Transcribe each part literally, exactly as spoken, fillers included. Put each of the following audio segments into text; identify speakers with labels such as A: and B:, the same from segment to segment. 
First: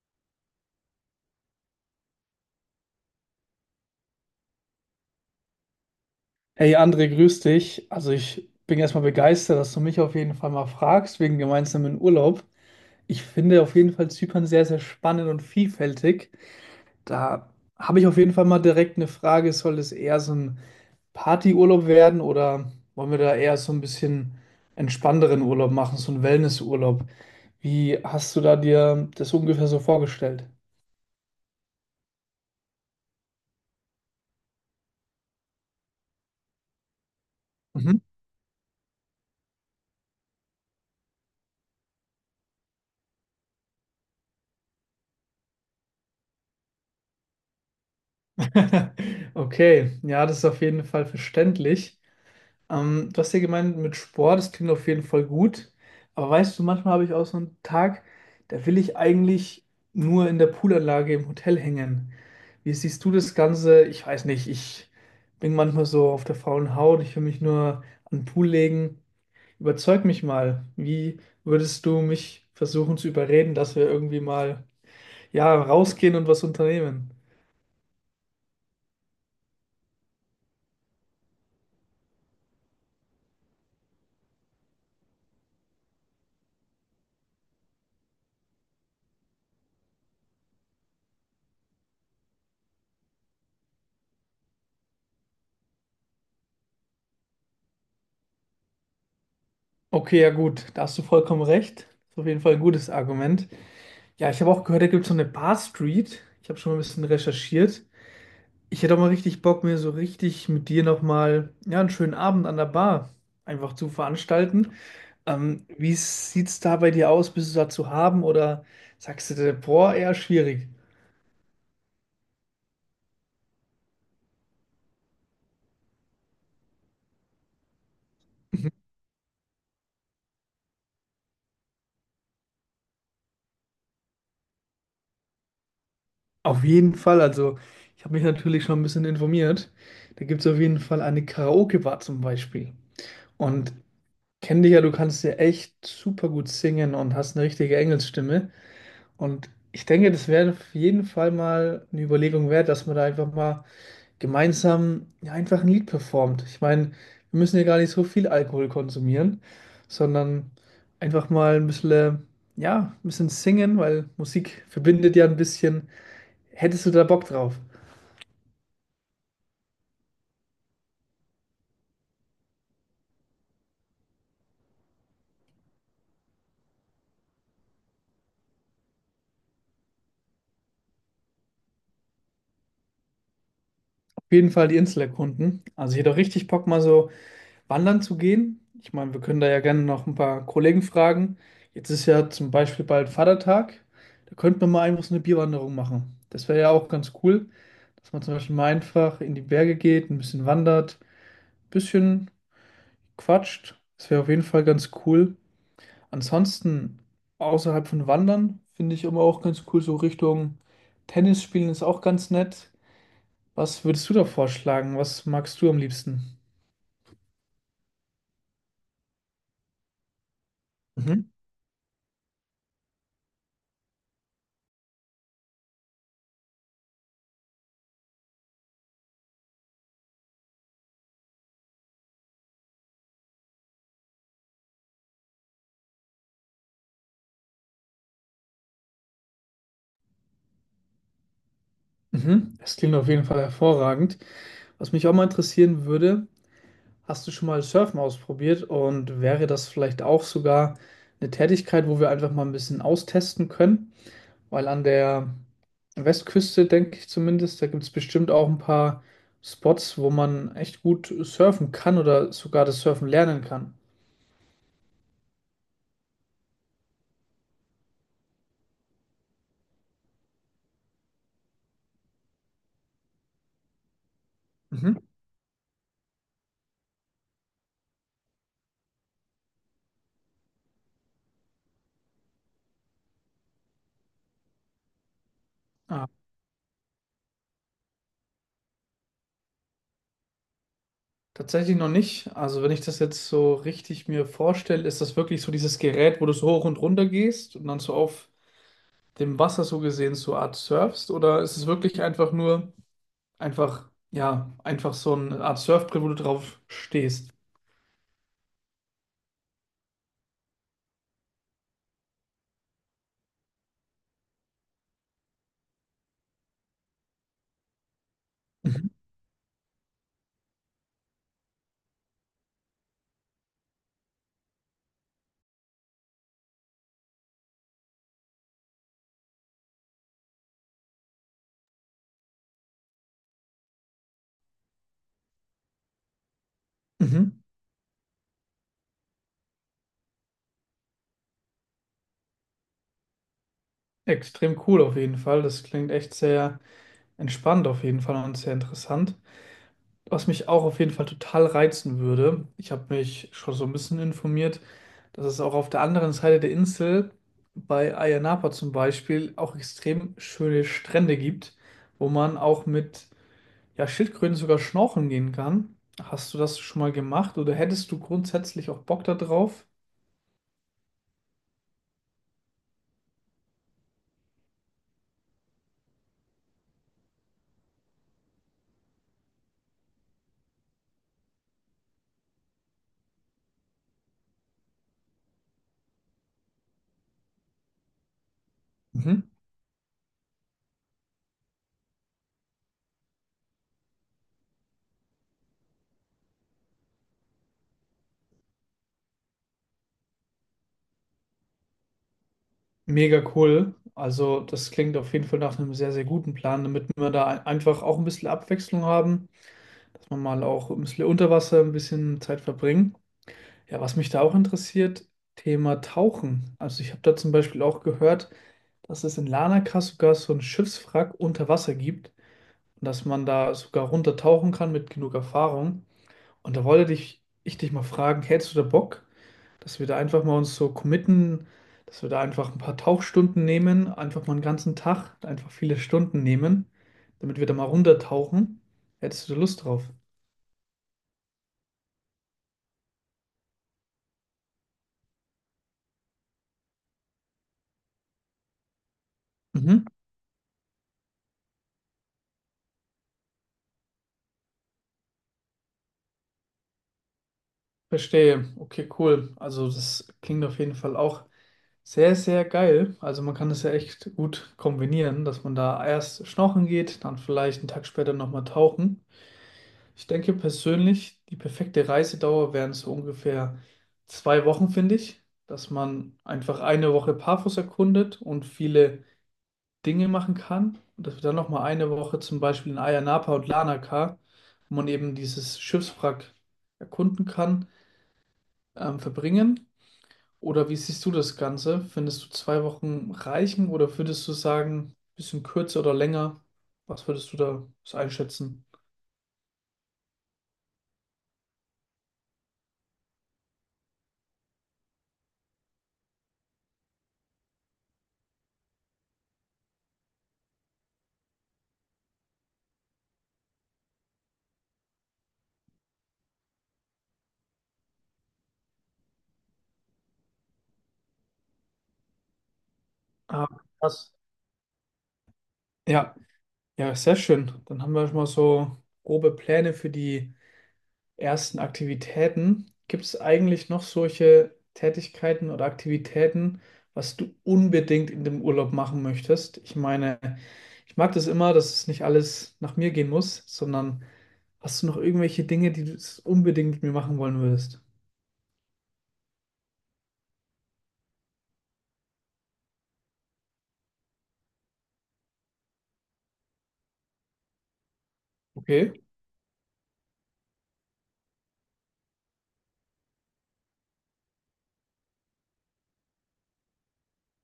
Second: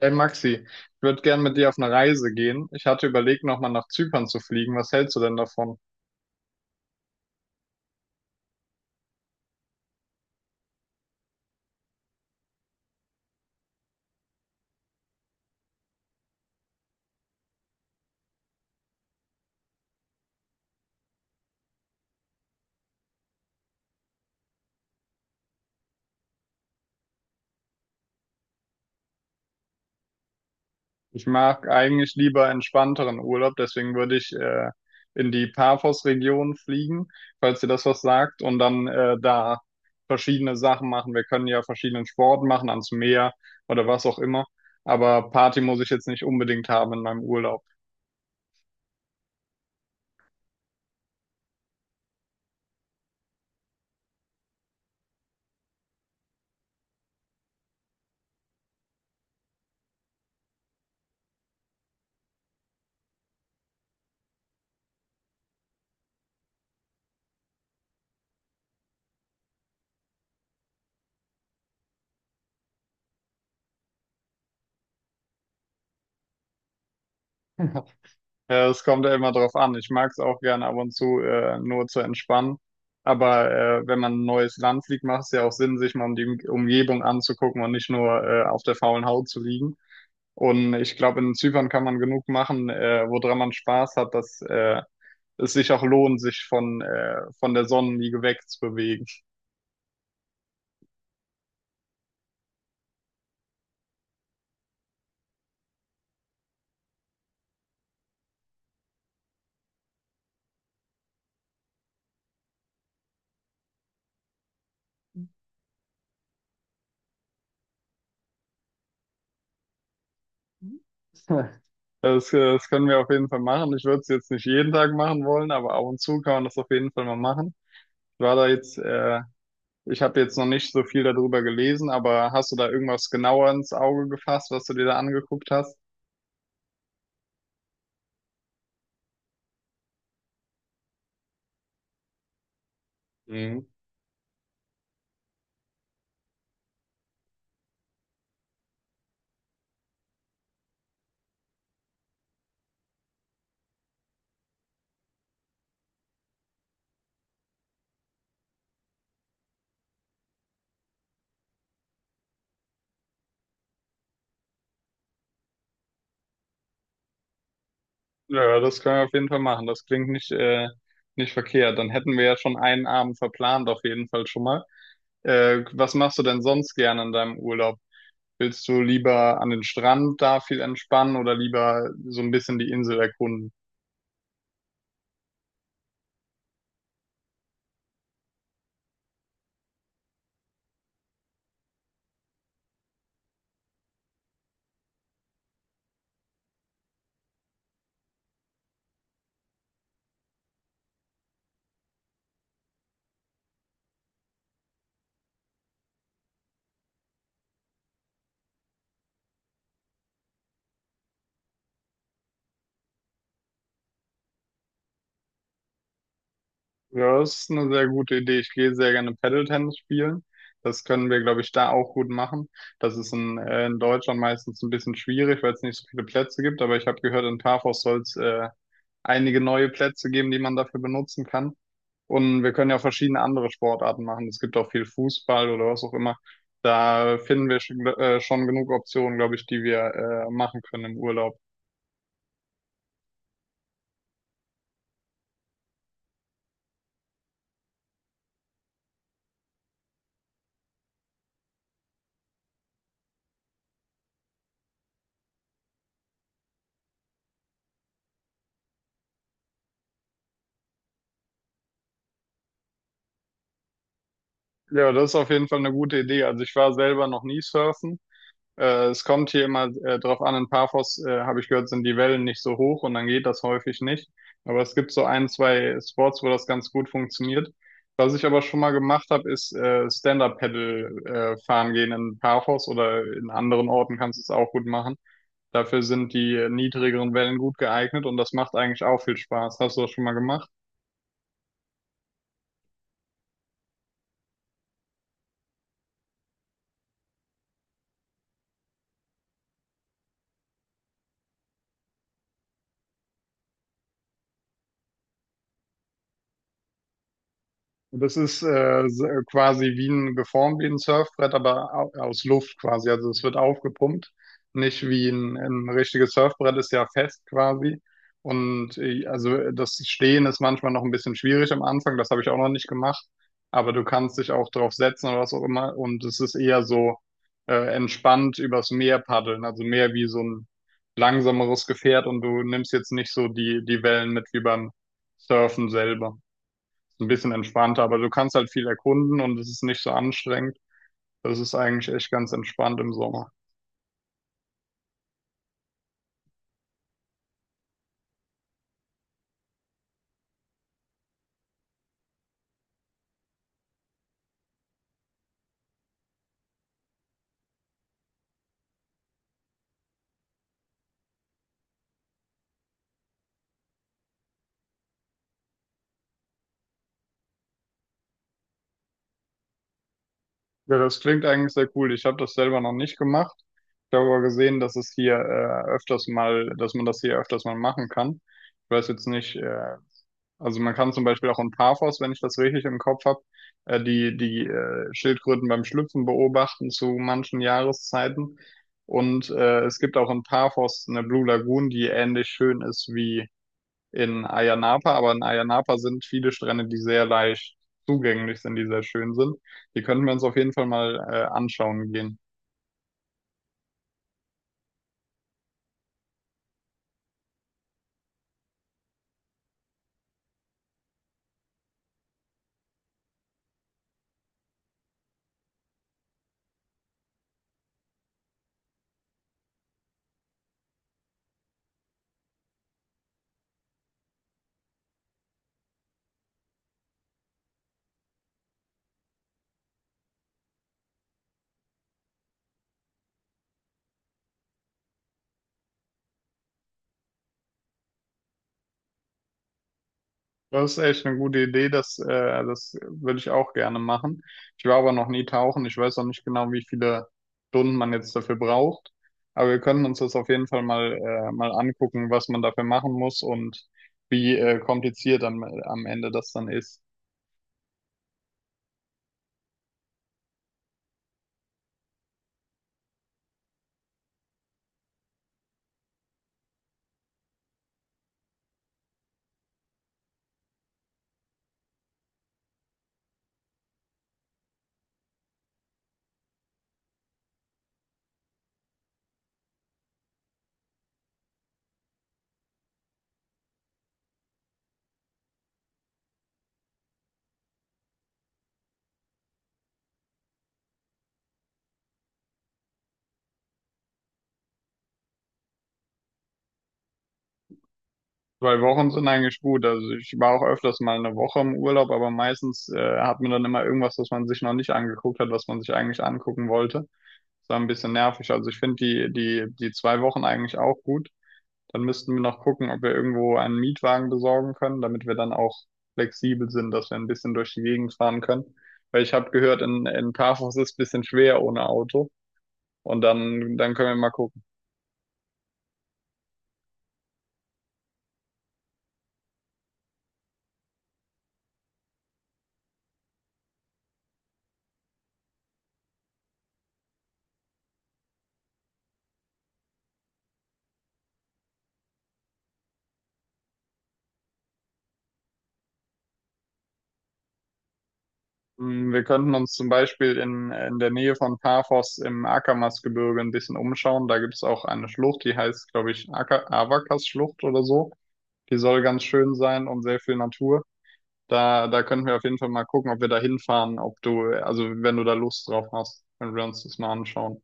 A: Hey Maxi, ich würde gern mit dir auf eine Reise gehen. Ich hatte überlegt, nochmal nach Zypern zu fliegen. Was hältst du denn davon?
B: Hey André, grüß dich. Also ich bin erstmal begeistert, dass du mich auf jeden Fall mal fragst wegen gemeinsamen Urlaub. Ich finde auf jeden Fall Zypern sehr, sehr spannend und vielfältig. Da habe ich auf jeden Fall mal direkt eine Frage, soll es eher so ein Partyurlaub werden oder wollen wir da eher so ein bisschen entspannteren Urlaub machen, so einen Wellnessurlaub? Wie hast du da dir das ungefähr so vorgestellt?
A: Ich mag eigentlich lieber entspannteren Urlaub, deswegen würde ich äh, in die Paphos-Region fliegen, falls dir das
B: Mhm.
A: was sagt, und dann äh, da verschiedene Sachen machen. Wir können ja verschiedenen Sport machen, ans Meer oder was auch immer. Aber Party muss ich jetzt nicht unbedingt haben in meinem Urlaub.
B: Okay, ja, das ist auf jeden Fall verständlich. Ähm, du hast ja gemeint, mit Sport, das klingt auf jeden Fall gut. Aber weißt du, manchmal habe ich auch so einen Tag, da will ich eigentlich nur in der Poolanlage im Hotel hängen. Wie siehst du das Ganze? Ich weiß nicht, ich bin manchmal so auf der faulen Haut, ich will mich nur an den Pool legen. Überzeug mich mal. Wie würdest du mich versuchen zu überreden, dass wir irgendwie mal, ja, rausgehen und was unternehmen?
A: Ja, es kommt ja immer drauf an. Ich mag es auch gerne ab und zu äh, nur zu entspannen. Aber äh, wenn man ein neues Land fliegt, macht es ja auch Sinn, sich mal um die Um- Umgebung anzugucken und nicht nur äh, auf der faulen Haut zu liegen. Und ich glaube, in Zypern kann man genug machen, äh, woran man Spaß hat, dass äh, es sich auch lohnt, sich von, äh, von der Sonnenliege wegzubewegen.
B: Okay, ja gut, da hast du vollkommen recht. Ist auf jeden Fall ein gutes Argument. Ja, ich habe auch gehört, da gibt es so eine Bar Street. Ich habe schon mal ein bisschen recherchiert. Ich hätte auch mal richtig Bock, mir so richtig mit dir nochmal ja, einen schönen Abend an der Bar einfach zu veranstalten. Ähm, wie sieht's da bei dir aus? Bist du da zu haben oder sagst du dir, boah, eher schwierig?
A: Das, äh, das können wir auf jeden Fall machen. Ich würde es jetzt nicht jeden Tag machen wollen, aber ab und zu kann man das auf jeden Fall mal machen. Ich war da jetzt äh, Ich habe jetzt noch nicht so viel darüber gelesen, aber hast du da irgendwas genauer ins Auge gefasst, was du dir da angeguckt hast?
B: Auf jeden Fall. Also, ich habe mich natürlich schon ein bisschen informiert. Da gibt es auf jeden Fall eine Karaoke-Bar zum Beispiel.
A: Mhm.
B: Und kenn dich ja, du kannst ja echt super gut singen und hast eine richtige Engelsstimme. Und ich denke, das wäre auf jeden Fall mal eine Überlegung wert, dass man da einfach mal gemeinsam ja, einfach ein Lied performt. Ich meine, wir müssen ja gar nicht so viel Alkohol konsumieren, sondern einfach mal ein bisschen, äh, ja, ein bisschen singen, weil Musik verbindet ja ein bisschen. Hättest du da Bock drauf?
A: Ja, das können wir auf jeden Fall machen. Das klingt nicht, äh, nicht verkehrt. Dann hätten wir ja schon einen Abend verplant, auf jeden Fall schon mal. Äh, was machst du denn sonst gerne in deinem Urlaub? Willst du lieber an den Strand da viel entspannen oder lieber so ein bisschen die Insel erkunden?
B: Auf jeden Fall die Insel erkunden. Also ich hätte auch richtig Bock, mal so wandern zu gehen. Ich meine, wir können da ja gerne noch ein paar Kollegen fragen. Jetzt ist ja zum Beispiel bald Vatertag. Da könnten wir mal einfach so eine Bierwanderung machen. Das wäre ja auch ganz cool, dass man zum Beispiel mal einfach in die Berge geht, ein bisschen wandert, ein bisschen quatscht. Das wäre auf jeden Fall ganz cool. Ansonsten, außerhalb von Wandern, finde ich immer auch ganz cool, so Richtung Tennis spielen ist auch ganz nett. Was würdest du da vorschlagen? Was magst du am liebsten?
A: Ja, das ist eine sehr gute Idee. Ich gehe sehr gerne Paddle-Tennis spielen. Das können wir,
B: Mhm.
A: glaube ich, da auch gut machen. Das ist in, äh, in Deutschland meistens ein bisschen schwierig, weil es nicht so viele Plätze gibt. Aber ich habe gehört, in Parkhaus soll es äh, einige neue Plätze geben, die man dafür benutzen kann. Und wir können ja verschiedene andere Sportarten machen. Es gibt auch viel Fußball oder was auch immer. Da finden wir schon, äh, schon genug Optionen, glaube ich, die wir äh, machen können im Urlaub.
B: Mhm. Das klingt auf jeden Fall hervorragend. Was mich auch mal interessieren würde, hast du schon mal Surfen ausprobiert und wäre das vielleicht auch sogar eine Tätigkeit, wo wir einfach mal ein bisschen austesten können? Weil an der Westküste, denke ich zumindest, da gibt es bestimmt auch ein paar Spots, wo man echt gut surfen kann oder sogar das Surfen lernen kann.
A: Ja, das ist auf jeden Fall eine gute Idee. Also ich war selber noch nie surfen. Äh, es kommt hier immer äh, drauf an, in Paphos, äh, habe ich gehört, sind die Wellen nicht so hoch und dann geht das häufig nicht. Aber es gibt
B: Mhm.
A: so ein, zwei Sports, wo das ganz gut funktioniert. Was ich aber schon mal gemacht habe, ist äh, Stand-Up-Paddle äh, fahren gehen in Paphos oder in anderen Orten kannst du es auch gut machen. Dafür
B: Ah,
A: sind die äh, niedrigeren Wellen gut geeignet und das macht eigentlich auch viel Spaß. Hast du das schon mal gemacht?
B: tatsächlich noch nicht. Also wenn ich das jetzt so richtig mir vorstelle, ist das wirklich so dieses Gerät, wo du so hoch und runter gehst und dann so auf dem Wasser so gesehen so Art surfst oder ist es wirklich einfach nur einfach, ja, einfach so eine Art Surfbrett, wo du drauf stehst?
A: Und das ist äh, s- äh, quasi wie ein geformt wie ein Surfbrett, aber au- aus Luft quasi. Also es wird aufgepumpt, nicht wie ein, ein richtiges Surfbrett ist ja fest quasi. Und
B: Mhm.
A: äh, also das Stehen ist manchmal noch ein bisschen schwierig am Anfang, das habe ich auch noch nicht gemacht. Aber du kannst dich auch drauf setzen oder was auch immer. Und es ist eher so äh, entspannt übers Meer paddeln, also mehr wie so ein langsameres Gefährt und du nimmst jetzt nicht so die, die Wellen mit wie beim Surfen selber so ein bisschen
B: Mhm.
A: entspannter, aber du kannst halt viel erkunden und es ist nicht so anstrengend. Das ist eigentlich echt ganz entspannt im Sommer.
B: Extrem cool auf jeden Fall. Das klingt echt sehr entspannt auf jeden Fall und sehr interessant. Was mich auch auf jeden Fall total reizen würde, ich habe mich schon so ein bisschen informiert, dass es auch auf der anderen Seite der Insel bei Ayia Napa zum Beispiel auch extrem schöne Strände gibt, wo man auch mit ja, Schildkröten sogar schnorcheln gehen kann. Hast du das schon mal gemacht oder hättest du grundsätzlich auch Bock da drauf?
A: Ja, das klingt eigentlich sehr cool. Ich habe das selber noch nicht gemacht. Ich habe aber gesehen, dass es hier äh, öfters mal, dass man das hier öfters mal machen kann. Ich weiß jetzt nicht, äh, also man kann zum Beispiel auch in Paphos, wenn ich das richtig im Kopf habe, äh, die, die äh, Schildkröten beim Schlüpfen beobachten zu manchen Jahreszeiten.
B: Mhm.
A: Und äh, es gibt auch in Paphos eine Blue Lagoon, die ähnlich schön ist wie in Ayia Napa, aber in Ayia Napa sind viele Strände, die sehr leicht zugänglich sind, die sehr schön sind. Die könnten wir uns auf jeden Fall mal äh, anschauen gehen.
B: Mega cool. Also, das klingt auf jeden Fall nach einem sehr, sehr guten Plan, damit wir da ein- einfach auch ein bisschen Abwechslung haben, dass wir mal auch ein bisschen unter Wasser ein bisschen Zeit verbringen. Ja, was mich da auch interessiert, Thema Tauchen. Also, ich habe da zum Beispiel auch gehört, dass es in Larnaca sogar so ein Schiffswrack unter Wasser gibt und dass man da sogar runtertauchen kann mit genug Erfahrung. Und da wollte dich, ich dich mal fragen, hättest du da Bock, dass wir da einfach mal uns so committen, dass wir da einfach ein paar Tauchstunden nehmen, einfach mal einen ganzen Tag, einfach viele Stunden nehmen, damit wir da mal runtertauchen? Hättest du da Lust drauf?
A: Das ist echt eine gute Idee, das, äh, das würde ich auch gerne machen. Ich war aber noch nie tauchen, ich weiß auch nicht genau, wie viele Stunden man jetzt dafür braucht, aber wir können
B: Mhm.
A: uns das auf jeden Fall mal, äh, mal angucken, was man dafür machen muss und wie äh, kompliziert am, am Ende das dann ist.
B: Verstehe. Okay, cool. Also das klingt auf jeden Fall auch sehr, sehr geil. Also man kann das ja echt gut kombinieren, dass man da erst schnorcheln geht, dann vielleicht einen Tag später nochmal tauchen. Ich denke persönlich, die perfekte Reisedauer wären so ungefähr zwei Wochen, finde ich, dass man einfach eine Woche Paphos erkundet und viele Dinge machen kann. Und dass wir dann nochmal eine Woche zum Beispiel in Ayia Napa und Larnaca, wo man eben dieses Schiffswrack erkunden kann, ähm, verbringen. Oder wie siehst du das Ganze? Findest du zwei Wochen reichen oder würdest du sagen, bisschen kürzer oder länger? Was würdest du da so
A: Zwei
B: einschätzen?
A: Wochen sind eigentlich gut. Also ich war auch öfters mal eine Woche im Urlaub, aber meistens äh, hat man dann immer irgendwas, was man sich noch nicht angeguckt hat, was man sich eigentlich angucken wollte. Das war ein bisschen nervig. Also ich finde die, die, die zwei Wochen eigentlich auch gut. Dann müssten wir noch gucken, ob wir irgendwo einen Mietwagen besorgen können, damit wir dann auch flexibel sind, dass wir ein bisschen durch die Gegend fahren können. Weil ich habe gehört, in, in Paphos ist es ein bisschen schwer ohne Auto. Und
B: Ah,
A: dann, dann können wir mal
B: krass.
A: gucken.
B: Ja, Ja, sehr schön. Dann haben wir schon mal so grobe Pläne für die ersten Aktivitäten. Gibt es eigentlich noch solche Tätigkeiten oder Aktivitäten, was du unbedingt in dem Urlaub machen möchtest? Ich meine, ich mag das immer, dass es nicht alles nach mir gehen muss, sondern hast du noch irgendwelche Dinge, die du unbedingt mit mir machen wollen würdest?
A: Hm, wir könnten uns zum Beispiel in, in der Nähe von Paphos im Akamas-Gebirge ein bisschen umschauen. Da gibt es auch eine Schlucht, die heißt, glaube ich, Aka- Avakas-Schlucht oder so. Die soll
B: Okay.
A: ganz schön sein und sehr viel Natur. Da, da könnten wir auf jeden Fall mal gucken, ob wir da hinfahren, ob du, also wenn du da Lust drauf hast, können wir uns das mal anschauen.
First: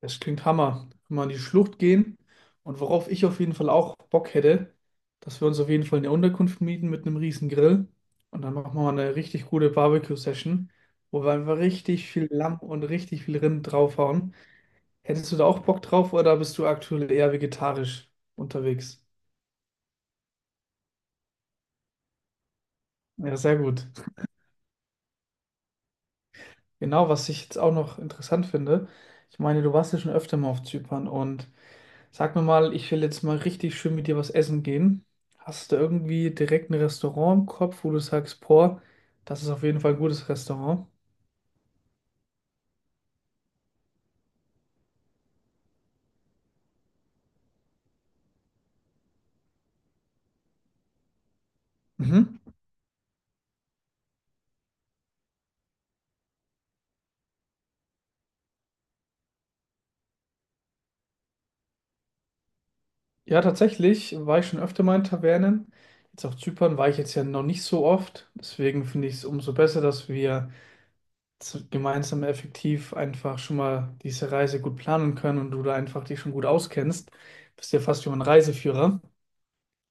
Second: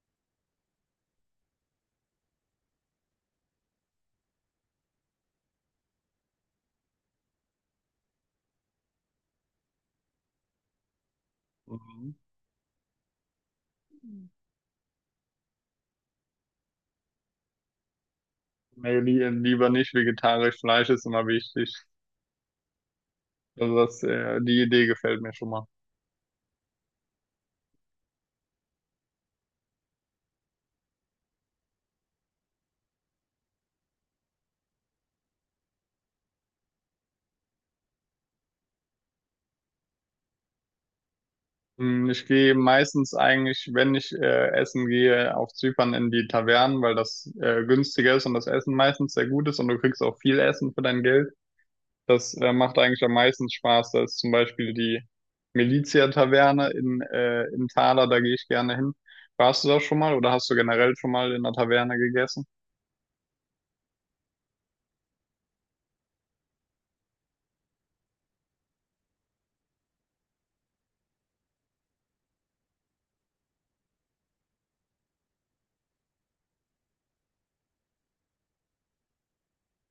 B: Das klingt Hammer. Wenn wir in die Schlucht gehen und worauf ich auf jeden Fall auch Bock hätte, dass wir uns auf jeden Fall eine Unterkunft mieten mit einem riesen Grill und dann machen wir mal eine richtig gute Barbecue-Session, wo wir einfach richtig
A: Mhm.
B: viel Lamm und richtig viel Rind draufhauen. Hättest du da auch Bock drauf oder bist du aktuell eher vegetarisch
A: Nee,
B: unterwegs?
A: li lieber nicht. Vegetarisch, Fleisch ist immer wichtig.
B: Ja, sehr
A: Also
B: gut.
A: das, äh, die Idee gefällt mir schon mal.
B: Genau, was ich jetzt auch noch interessant finde, ich meine, du warst ja schon öfter mal auf Zypern und sag mir mal, ich will jetzt mal richtig schön mit dir was essen gehen. Hast du irgendwie direkt ein Restaurant im Kopf, wo du sagst, boah, das ist auf jeden Fall ein gutes Restaurant?
A: Hm, ich gehe meistens eigentlich, wenn ich äh, essen gehe, auf Zypern in die Tavernen, weil das äh, günstiger ist und das Essen meistens sehr gut ist und du kriegst auch viel Essen für dein Geld. Das
B: Mhm.
A: äh, macht eigentlich am meisten Spaß. Da ist zum Beispiel die Milizia-Taverne in, äh, in Thaler, da gehe ich gerne hin. Warst du da schon mal oder hast du generell schon mal in einer Taverne gegessen?
B: Ja, tatsächlich war ich schon öfter mal in Tavernen. Jetzt auf Zypern war ich jetzt ja noch nicht so oft. Deswegen finde ich es umso besser, dass wir z- gemeinsam effektiv einfach schon mal diese Reise gut planen können und du da einfach dich schon gut auskennst. Bist ja fast wie mein Reiseführer.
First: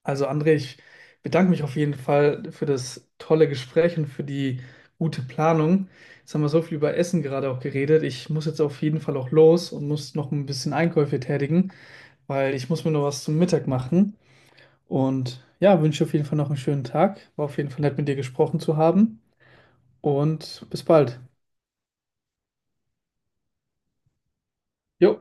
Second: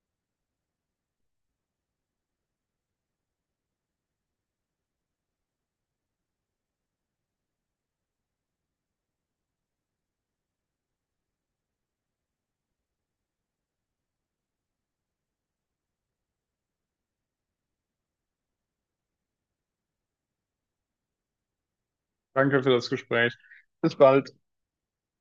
B: Also André, ich bedanke mich auf jeden Fall für das tolle Gespräch und für die gute Planung. Jetzt haben wir so viel über Essen gerade auch geredet. Ich muss jetzt auf jeden Fall auch los und muss noch ein bisschen Einkäufe tätigen, weil ich muss mir noch was zum Mittag machen. Und ja, wünsche auf jeden Fall noch einen schönen Tag. War auf jeden Fall nett mit dir gesprochen zu haben und bis bald.
A: Danke für das Gespräch. Bis bald.
B: Jo.